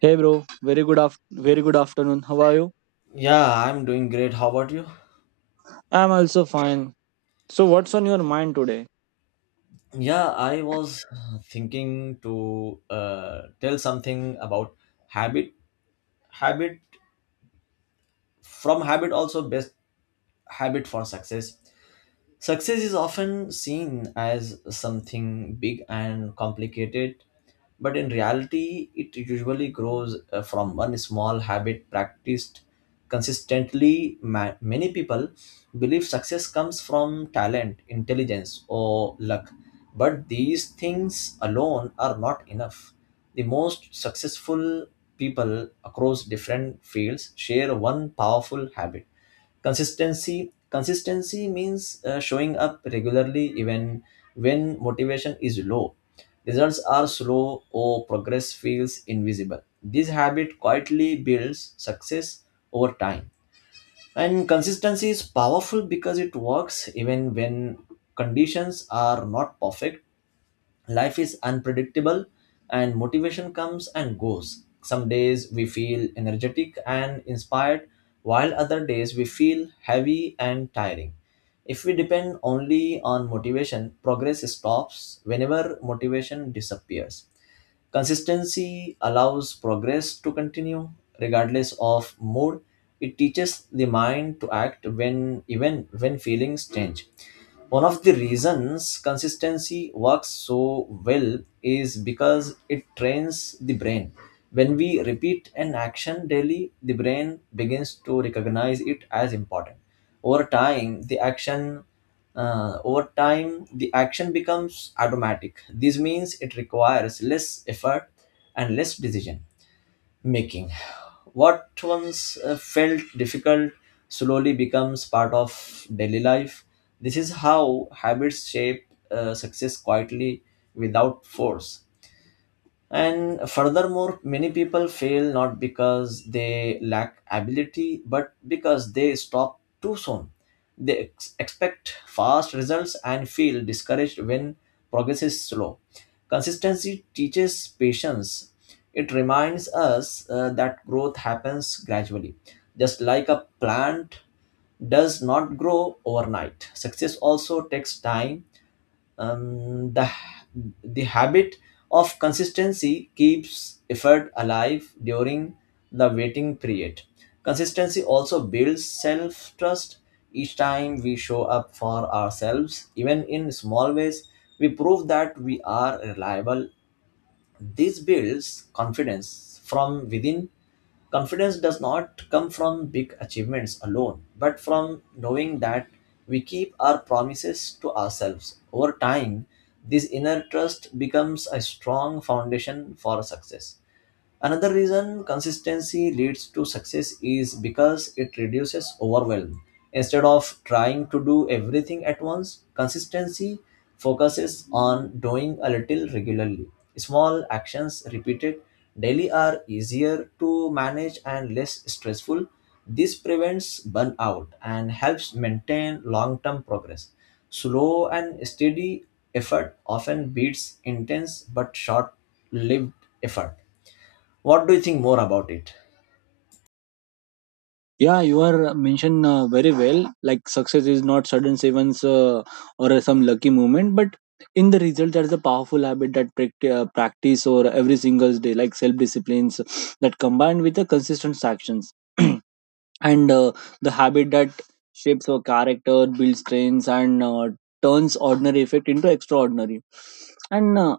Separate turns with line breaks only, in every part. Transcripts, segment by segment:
Hey bro, very good afternoon. How are you?
Yeah, I'm doing great. How about you?
I'm also fine. So what's on your mind today?
Yeah, I was thinking to tell something about habit. Habit from habit also best habit for success. Success is often seen as something big and complicated, but in reality, it usually grows from one small habit practiced consistently. Many people believe success comes from talent, intelligence, or luck, but these things alone are not enough. The most successful people across different fields share one powerful habit. Consistency. Consistency means showing up regularly even when motivation is low. Results are slow or progress feels invisible. This habit quietly builds success over time. And consistency is powerful because it works even when conditions are not perfect. Life is unpredictable and motivation comes and goes. Some days we feel energetic and inspired, while other days we feel heavy and tiring. If we depend only on motivation, progress stops whenever motivation disappears. Consistency allows progress to continue regardless of mood. It teaches the mind to act when even when feelings change. One of the reasons consistency works so well is because it trains the brain. When we repeat an action daily, the brain begins to recognize it as important. Over time, the action over time, the action becomes automatic. This means it requires less effort and less decision making. What once felt difficult slowly becomes part of daily life. This is how habits shape success quietly without force. And furthermore, many people fail not because they lack ability, but because they stop too soon. They expect fast results and feel discouraged when progress is slow. Consistency teaches patience. It reminds us that growth happens gradually. Just like a plant does not grow overnight, success also takes time. Um, the the habit of consistency keeps effort alive during the waiting period. Consistency also builds self trust. Each time we show up for ourselves even in small ways, we prove that we are reliable. This builds confidence from within. Confidence does not come from big achievements alone, but from knowing that we keep our promises to ourselves. Over time, this inner trust becomes a strong foundation for success. Another reason consistency leads to success is because it reduces overwhelm. Instead of trying to do everything at once, consistency focuses on doing a little regularly. Small actions repeated daily are easier to manage and less stressful. This prevents burnout and helps maintain long term progress. Slow and steady effort often beats intense but short lived effort. What do you think more about it?
Yeah, you are mentioned very well. Like success is not sudden events or some lucky moment, but in the result, there is a powerful habit that practice or every single day, like self disciplines that combined with the consistent actions, and the habit that shapes our character, builds strengths, and turns ordinary effect into extraordinary. And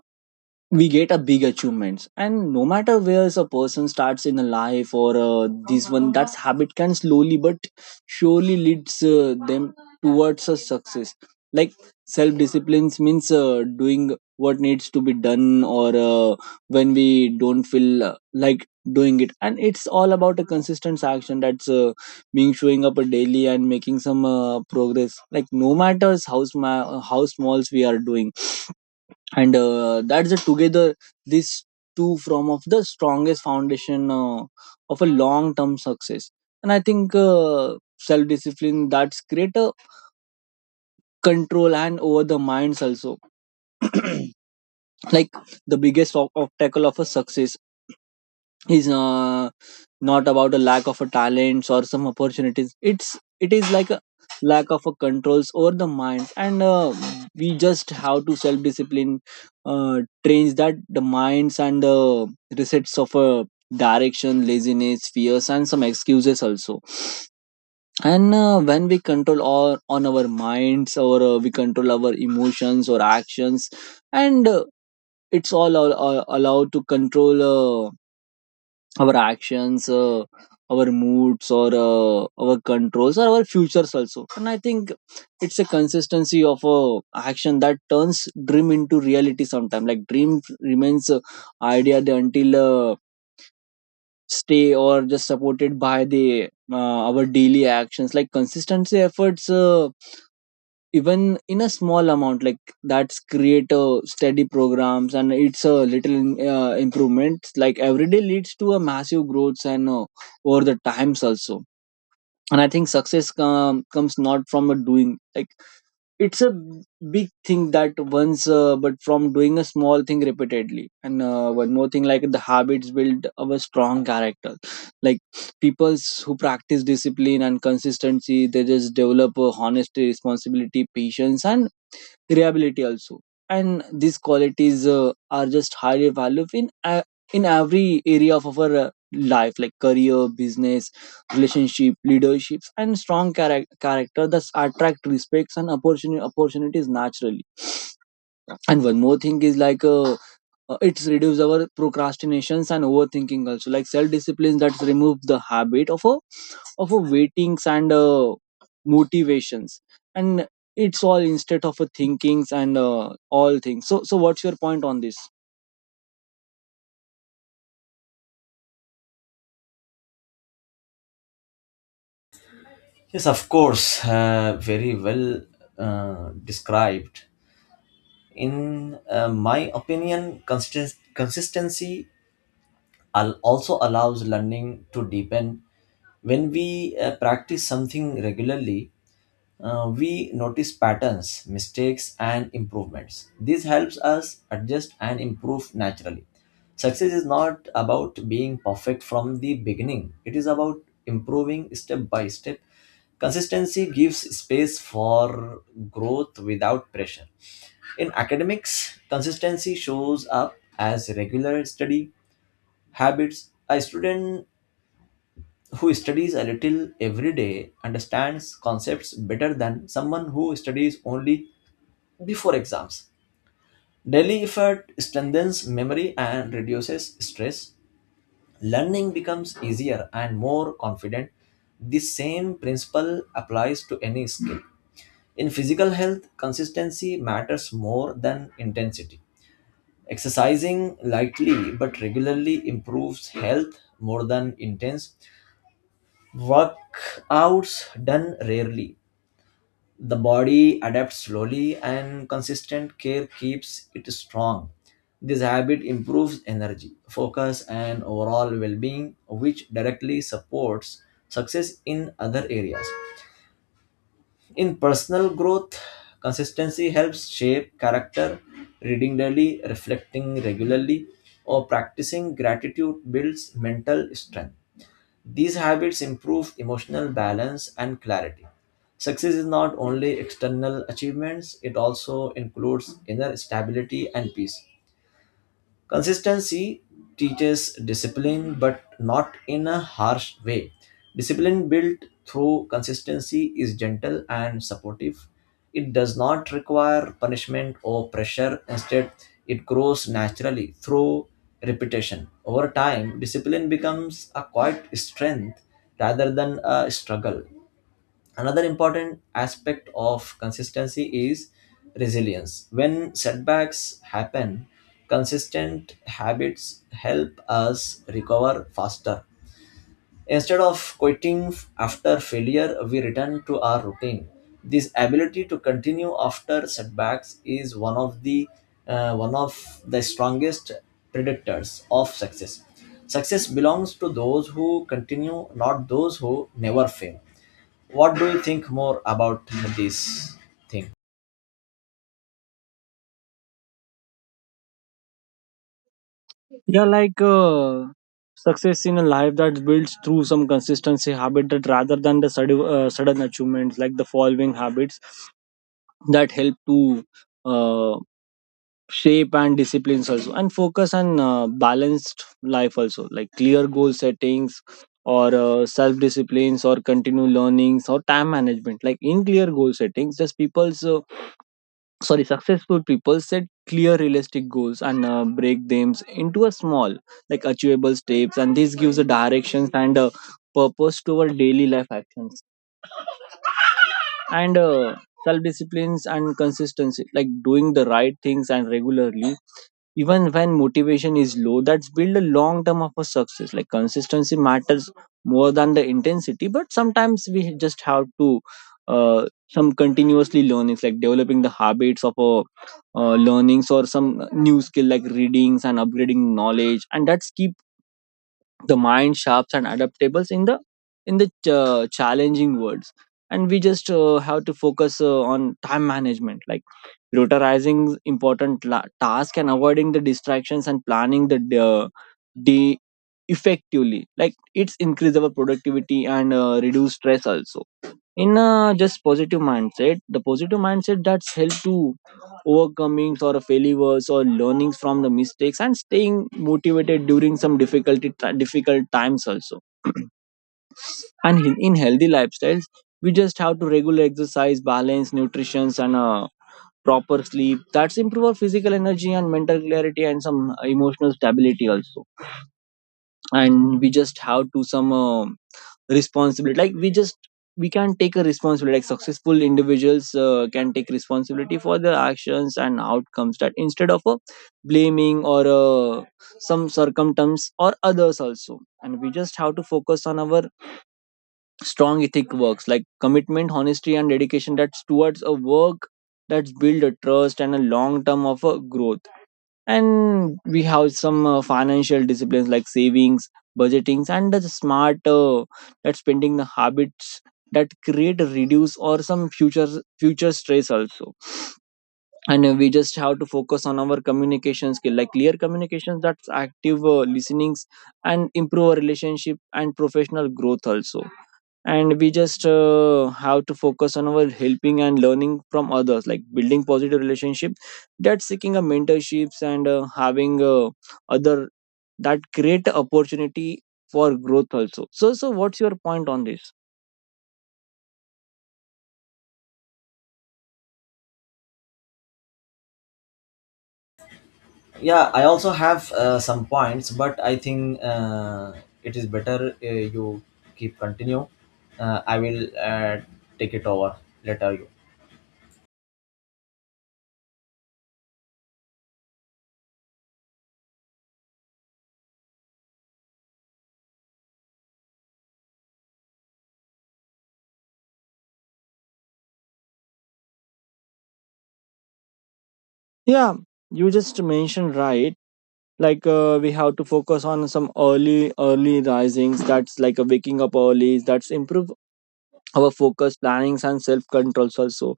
we get a big achievements, and no matter where a person starts in a life, or this one that's habit can slowly but surely leads them towards a success. Like self discipline means doing what needs to be done, or when we don't feel like doing it, and it's all about a consistent action that's being showing up a daily and making some progress, like no matters how, how smalls we are doing. And that's the together these two form of the strongest foundation of a long term success. And I think self discipline that's greater control and over the minds also, like the biggest obstacle of a success is not about a lack of a talents or some opportunities, it is like a lack of a controls over the mind. And we just have to self discipline uh, trains that the minds and the resets of a direction, laziness, fears, and some excuses also. And when we control all on our minds, or we control our emotions or actions, and it's all allowed to control our actions, our moods, or our controls, or our futures also. And I think it's a consistency of action that turns dream into reality. Sometimes, like dream remains idea, until uh, stay, or just supported by the our daily actions. Like consistency efforts. Even in a small amount, like that's create a steady programs, and it's a little improvements, like every day leads to a massive growth, and over the times also. And I think success comes not from a doing, like it's a big thing that once, but from doing a small thing repeatedly. And one more thing, like the habits build our strong character, like peoples who practice discipline and consistency, they just develop a honesty, responsibility, patience, and reliability also. And these qualities are just highly valued in every area of our life, like career, business, relationship, leaderships, and strong character that attract respects and opportunities naturally. And one more thing is, like it's reduce our procrastinations and overthinking also, like self discipline that's remove the habit of a waitings and motivations, and it's all instead of a thinkings and all things. So what's your point on this?
Yes, of course, very well described. In my opinion, consistency also allows learning to deepen. When we practice something regularly, we notice patterns, mistakes, and improvements. This helps us adjust and improve naturally. Success is not about being perfect from the beginning, it is about improving step by step. Consistency gives space for growth without pressure. In academics, consistency shows up as regular study habits. A student who studies a little every day understands concepts better than someone who studies only before exams. Daily effort strengthens memory and reduces stress. Learning becomes easier and more confident. This same principle applies to any skill. In physical health, consistency matters more than intensity. Exercising lightly but regularly improves health more than intense workouts done rarely. The body adapts slowly, and consistent care keeps it strong. This habit improves energy, focus, and overall well being, which directly supports success in other areas. In personal growth, consistency helps shape character. Reading daily, reflecting regularly, or practicing gratitude builds mental strength. These habits improve emotional balance and clarity. Success is not only external achievements, it also includes inner stability and peace. Consistency teaches discipline, but not in a harsh way. Discipline built through consistency is gentle and supportive. It does not require punishment or pressure. Instead, it grows naturally through repetition. Over time, discipline becomes a quiet strength rather than a struggle. Another important aspect of consistency is resilience. When setbacks happen, consistent habits help us recover faster. Instead of quitting after failure, we return to our routine. This ability to continue after setbacks is one of the strongest predictors of success. Success belongs to those who continue, not those who never fail. What do you think more about this thing?
Yeah, like success in a life that builds through some consistency habit, that rather than the sudden achievements, like the following habits that help to uh, shape and disciplines also, and focus on balanced life also, like clear goal settings, or self disciplines, or continue learnings, or time management. Like in clear goal settings, just people's sorry, successful people set clear realistic goals and break them into a small like achievable steps, and this gives a directions and a purpose to our daily life actions. And self disciplines and consistency, like doing the right things and regularly even when motivation is low, that's build a long term of a success. Like consistency matters more than the intensity, but sometimes we just have to some continuously learnings, like developing the habits of a learnings or some new skill, like readings and upgrading knowledge, and that's keep the mind sharps and adaptable in the challenging words. And we just have to focus on time management, like prioritizing important task and avoiding the distractions and planning the uh, de effectively, like it's increase our productivity and reduce stress also. In a just positive mindset, the positive mindset that's helped to overcoming or failures or learnings from the mistakes and staying motivated during some difficult times also. And in healthy lifestyles, we just have to regular exercise, balance nutrition, and proper sleep that's improve our physical energy and mental clarity and some emotional stability also. And we just have to some responsibility, like we can take a responsibility, like successful individuals can take responsibility for their actions and outcomes, that instead of blaming or some circumstance or others also. And we just have to focus on our strong ethic works, like commitment, honesty, and dedication that's towards a work, that's build a trust and a long term of a growth. And we have some financial disciplines, like savings, budgetings, and the smart that spending the habits that create a reduce or some future stress also. And we just have to focus on our communication skill, like clear communications that's active listenings, and improve our relationship and professional growth also. And we just have to focus on our helping and learning from others, like building positive relationship, that seeking a mentorships and having other, that create opportunity for growth also. So what's your point on this?
Yeah, I also have some points, but I think it is better you keep continue. I will take it over later, you.
Yeah, you just mentioned right. Like we have to focus on some early risings, that's like a waking up early, that's improve our focus plannings and self controls also.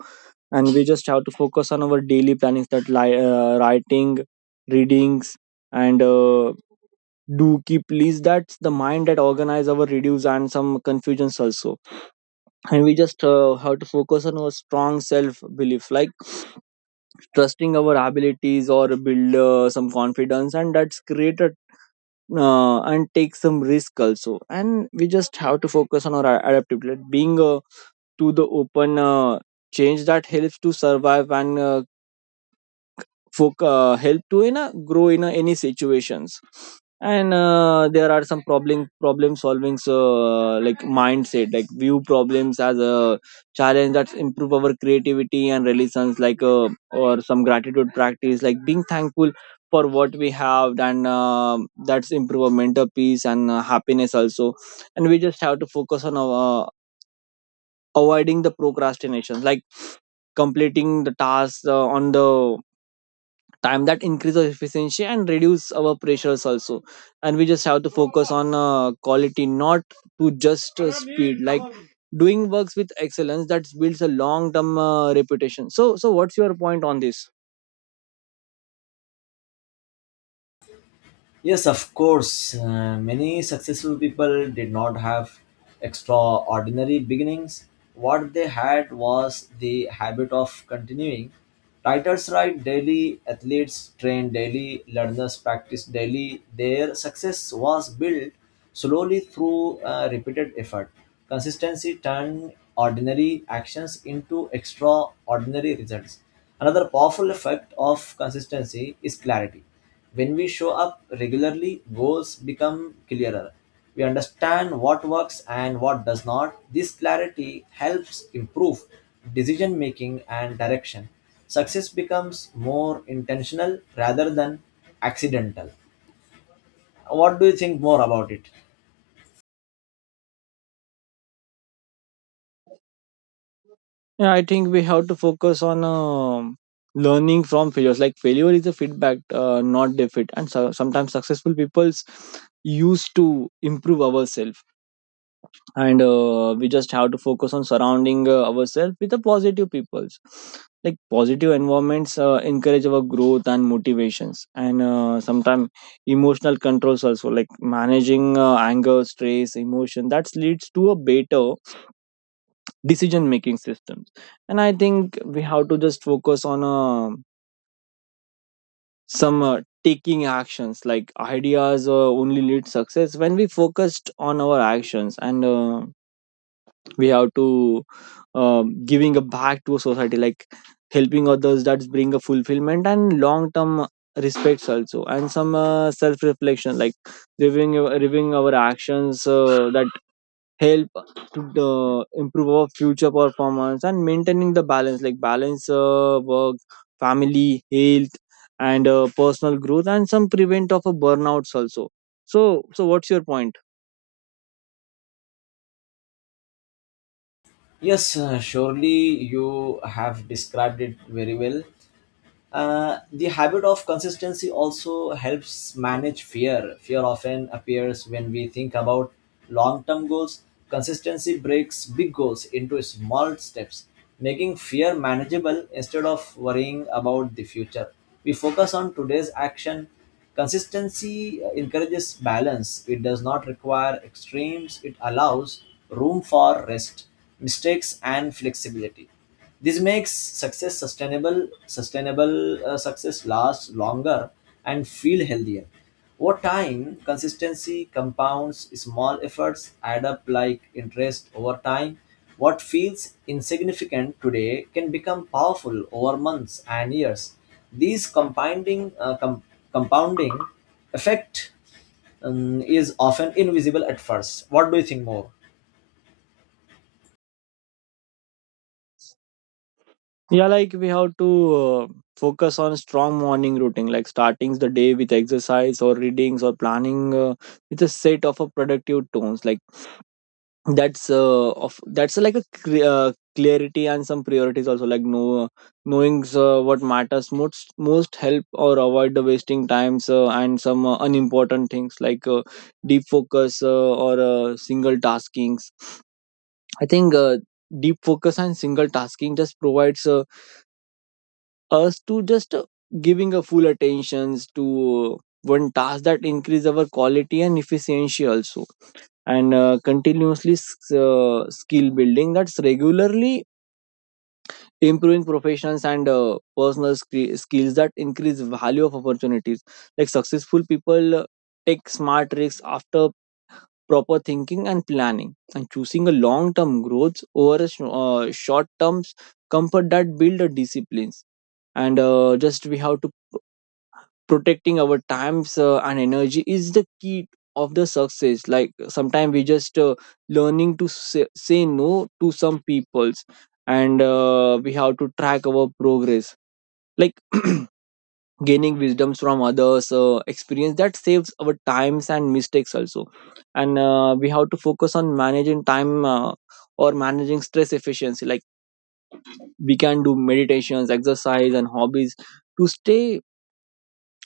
And we just have to focus on our daily plannings, that writing, readings, and do keep list, that's the mind that organize our reduce and some confusions also. And we just have to focus on our strong self belief, like trusting our abilities or build some confidence, and that's created and take some risk also. And we just have to focus on our adaptability, like being to the open change that helps to survive and folk help to grow in any situations. And there are some problem solving, like mindset, like view problems as a challenge, that improve our creativity and relations, like or some gratitude practice, like being thankful for what we have, and that's improve our mental peace and happiness also. And we just have to focus on avoiding the procrastination, like completing the tasks on the time, that increases efficiency and reduce our pressures also. And we just have to focus on quality, not to just speed, like doing works with excellence that builds a long term reputation. So what's your point on this?
Yes, of course. Many successful people did not have extraordinary beginnings. What they had was the habit of continuing. Writers write daily, athletes train daily, learners practice daily. Their success was built slowly through repeated effort. Consistency turned ordinary actions into extraordinary results. Another powerful effect of consistency is clarity. When we show up regularly, goals become clearer. We understand what works and what does not. This clarity helps improve decision making and direction. Success becomes more intentional rather than accidental. What do you think more about it?
Yeah, I think we have to focus on learning from failures, like failure is a feedback, not defeat, and so, sometimes successful people's used to improve ourselves. And we just have to focus on surrounding ourselves with the positive peoples, like positive environments encourage our growth and motivations. And sometimes emotional controls also, like managing anger, stress, emotion, that leads to a better decision making systems. And I think we have to just focus on some taking actions, like ideas only lead success when we focused on our actions. And we have to giving a back to society, like helping others, that bring a fulfillment and long term respects also. And some self reflection, like reviewing reviewing our actions that help to improve our future performance, and maintaining the balance, like balance work, family, health, and personal growth, and some prevent of a burnouts also. So what's your point?
Yes, surely you have described it very well. The habit of consistency also helps manage fear. Fear often appears when we think about long term goals. Consistency breaks big goals into small steps, making fear manageable. Instead of worrying about the future, we focus on today's action. Consistency encourages balance. It does not require extremes, it allows room for rest, mistakes, and flexibility. This makes success sustainable. Success lasts longer and feel healthier. Over time, consistency compounds. Small efforts add up like interest over time. What feels insignificant today can become powerful over months and years. These compounding effect is often invisible at first. What do you think more?
Yeah, like we have to focus on strong morning routine, like starting the day with exercise or readings or planning with a set of a productive tones. Like that's like a clarity and some priorities also. Like knowing what matters most help or avoid the wasting times and some unimportant things, like deep focus or single taskings. I think deep focus and single tasking just provides. Us to just giving a full attentions to one task that increase our quality and efficiency also, and continuously skill building that's regularly improving professions and personal skills that increase value of opportunities. Like successful people take smart risks after proper thinking and planning, and choosing a long term growth over a short term comfort that build a disciplines. And just we have to protecting our times and energy is the key of the success. Like sometimes we just learning to say no to some peoples, and we have to track our progress, like gaining wisdoms from others experience that saves our times and mistakes also. And we have to focus on managing time or managing stress efficiency. Like we can do meditations, exercise, and hobbies to stay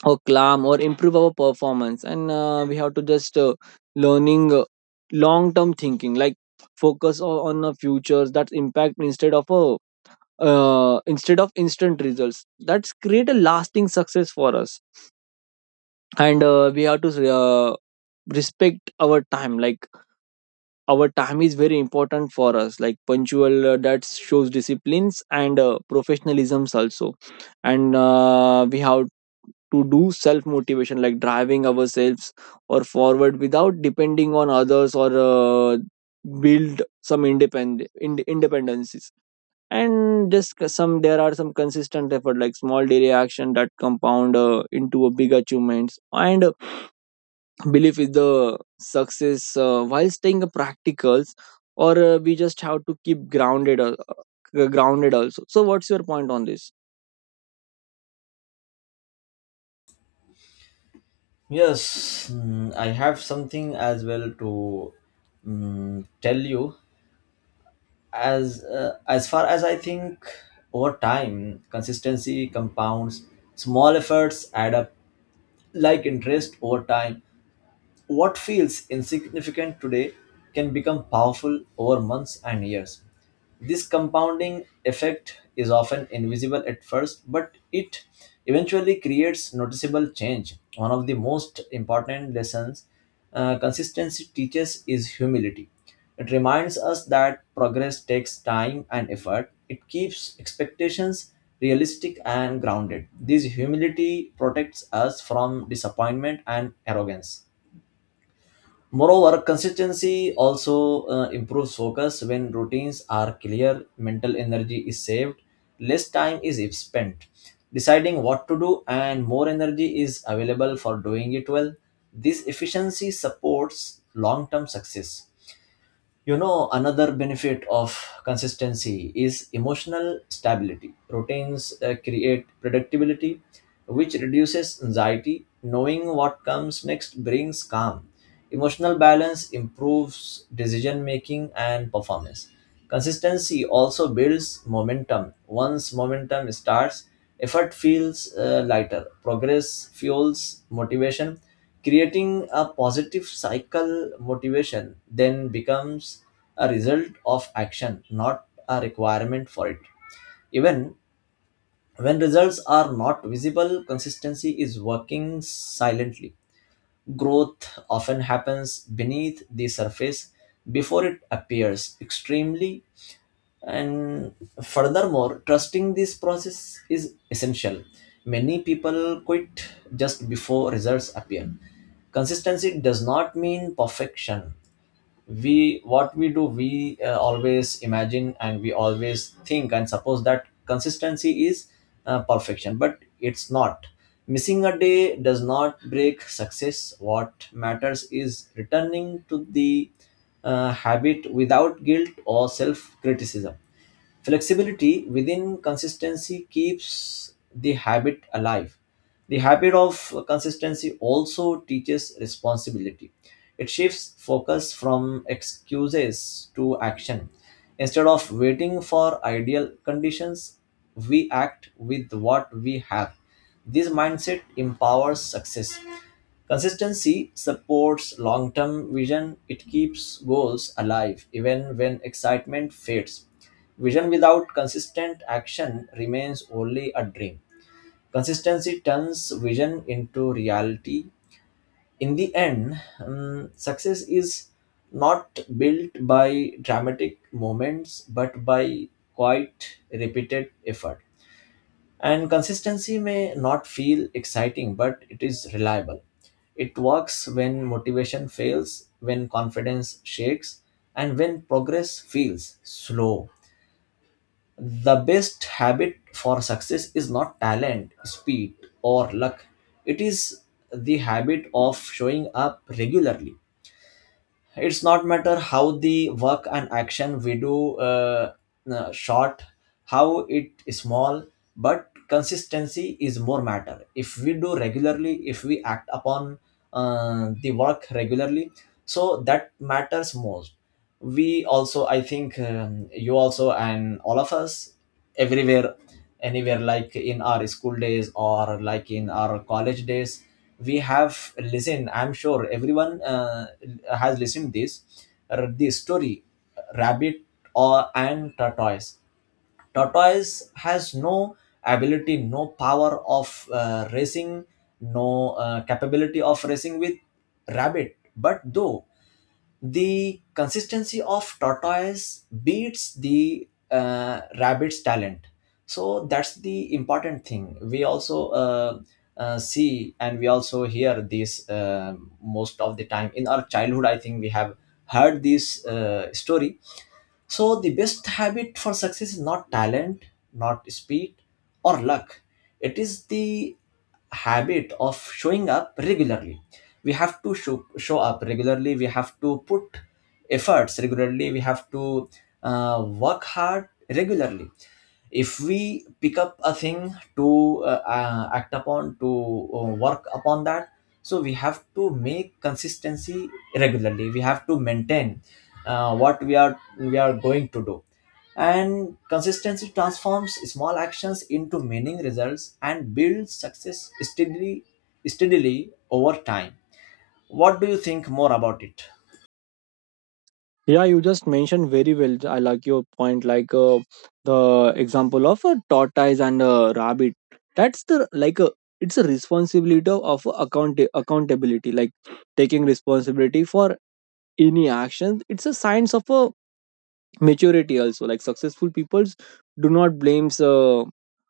or calm or improve our performance. And we have to just learning long term thinking, like focus on the futures that impact instead of a instead of instant results that's create a lasting success for us. And we have to respect our time, like our time is very important for us, like punctual that shows disciplines and professionalisms also. And we have to do self motivation, like driving ourselves or forward without depending on others, or build some independent independencies. And just some there are some consistent effort, like small daily action that compound into a big achievements and belief is the success while staying practicals. Or we just have to keep grounded grounded also. So what's your point on this?
Yes, mm, I have something as well to tell you. As far as I think, over time, consistency compounds. Small efforts add up like interest over time. What feels insignificant today can become powerful over months and years. This compounding effect is often invisible at first, but it eventually creates noticeable change. One of the most important lessons consistency teaches is humility. It reminds us that progress takes time and effort. It keeps expectations realistic and grounded. This humility protects us from disappointment and arrogance. Moreover, consistency also improves focus. When routines are clear, mental energy is saved, less time is spent deciding what to do, and more energy is available for doing it well. This efficiency supports long term success. You know, another benefit of consistency is emotional stability. Routines create predictability, which reduces anxiety. Knowing what comes next brings calm. Emotional balance improves decision making and performance. Consistency also builds momentum. Once momentum starts, effort feels lighter. Progress fuels motivation, creating a positive cycle. Motivation then becomes a result of action, not a requirement for it. Even when results are not visible, consistency is working silently. Growth often happens beneath the surface before it appears extremely. And furthermore, trusting this process is essential. Many people quit just before results appear. Consistency does not mean perfection. We What we do, we always imagine and we always think and suppose that consistency is perfection, but it's not. Missing a day does not break success. What matters is returning to the habit without guilt or self criticism. Flexibility within consistency keeps the habit alive. The habit of consistency also teaches responsibility. It shifts focus from excuses to action. Instead of waiting for ideal conditions, we act with what we have. This mindset empowers success. Consistency supports long term vision. It keeps goals alive even when excitement fades. Vision without consistent action remains only a dream. Consistency turns vision into reality. In the end, success is not built by dramatic moments but by quite repeated effort. And consistency may not feel exciting, but it is reliable. It works when motivation fails, when confidence shakes, and when progress feels slow. The best habit for success is not talent, speed, or luck. It is the habit of showing up regularly. It's not matter how the work and action we do, short how it is small, but consistency is more matter if we do regularly, if we act upon the work regularly. So that matters most. We also, I think, you also and all of us everywhere anywhere, like in our school days or like in our college days, we have listened. I'm sure everyone has listened this this story, rabbit or and tortoise. Tortoise has no ability, no power of racing, no capability of racing with rabbit, but though the consistency of tortoise beats the rabbit's talent. So that's the important thing. We also see and we also hear this most of the time in our childhood. I think we have heard this story. So the best habit for success is not talent, not speed or luck. It is the habit of showing up regularly. We have to show up regularly. We have to put efforts regularly. We have to work hard regularly. If we pick up a thing to act upon, to work upon that, so we have to make consistency regularly. We have to maintain what we are going to do. And consistency transforms small actions into meaning results and builds success steadily over time. What do you think more about it?
Yeah, you just mentioned very well. I like your point, like the example of a tortoise and a rabbit. That's the, like a, it's a responsibility of accountability, like taking responsibility for any actions. It's a signs of a maturity also. Like successful peoples do not blames.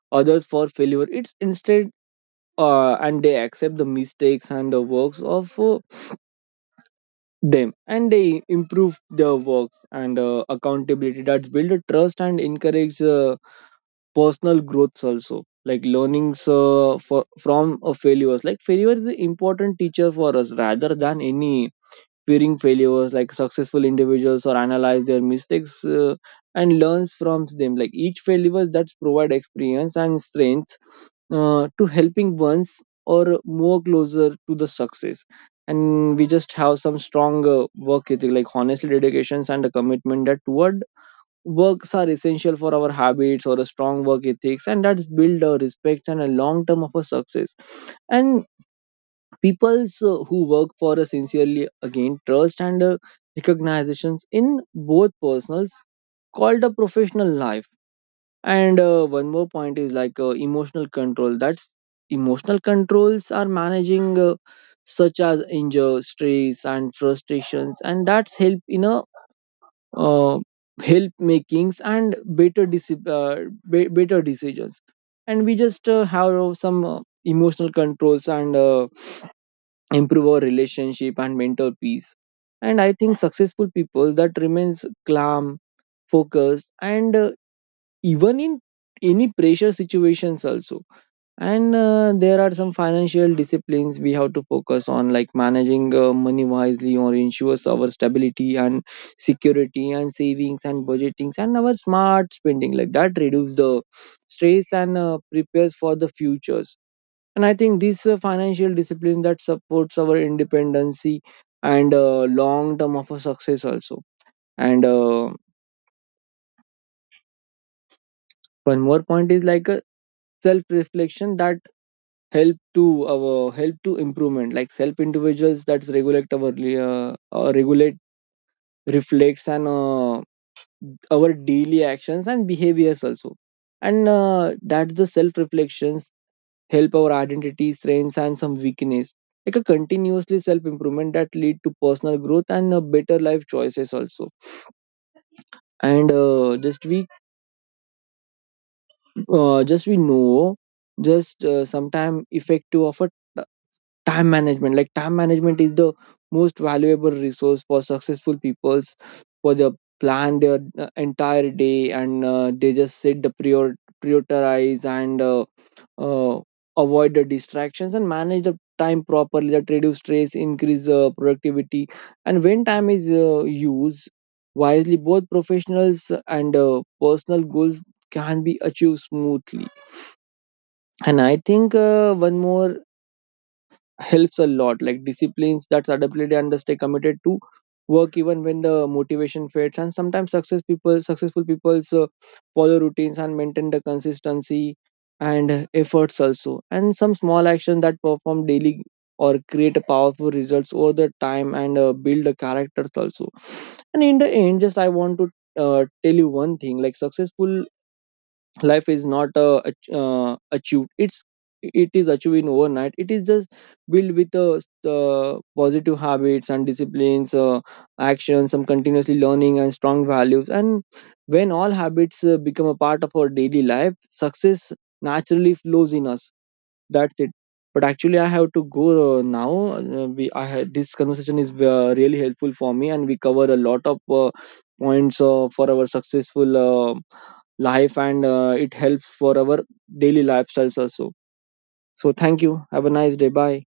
Others for failure it's instead and they accept the mistakes and the works of them, and they improve their works. And accountability that's build a trust and encourage personal growth also, like learnings from failures. Like failure is an important teacher for us rather than any fearing failures. Like successful individuals or analyze their mistakes and learns from them. Like each failures that provide experience and strength to helping ones or more closer to the success. And we just have some strong work ethic, like honestly dedications and a commitment that toward works are essential for our habits or a strong work ethics, and that's build a respect and a long term of a success. And peoples who work for us sincerely again trust and recognitions in both personals called a professional life. And one more point is like emotional control. That's emotional controls are managing such as anger, stress, and frustrations, and that's help in a uh, help makings and better better decisions. And we just have some emotional controls and improve our relationship and mental peace. And I think successful people that remains calm, focused, and even in any pressure situations also. And there are some financial disciplines we have to focus on, like managing money wisely or ensures our stability and security, and savings and budgetings and our smart spending, like that reduce the stress and prepares for the futures. And I think this financial discipline that supports our independency and long term of a success also. And one more point is like a self-reflection that help to our help to improvement, like self individuals that regulate our regulate reflects and our daily actions and behaviors also, and that's the self reflections help our identity, strengths, and some weakness. Like a continuously self improvement that lead to personal growth and better life choices also. And just we know, just sometime effective of a t- time management. Like time management is the most valuable resource for successful peoples for the plan their entire day, and they just set the prioritize and uh, avoid the distractions and manage the time properly that reduce stress, increase productivity. And when time is used wisely, both professionals and personal goals can be achieved smoothly. And I think one more helps a lot, like disciplines that's adaptability and stay committed to work even when the motivation fades. And sometimes successful people follow routines and maintain the consistency and efforts also, and some small action that perform daily or create a powerful results over the time and build the characters also. And in the end, just I want to tell you one thing, like successful life is not achieved, it's it is achieved in overnight, it is just built with positive habits and disciplines, actions, some continuously learning and strong values. And when all habits become a part of our daily life, success naturally flows in us. That's it. But actually I have to go now. We I had this conversation is really helpful for me, and we cover a lot of points for our successful life, and it helps for our daily lifestyles also. So thank you. Have a nice day. Bye.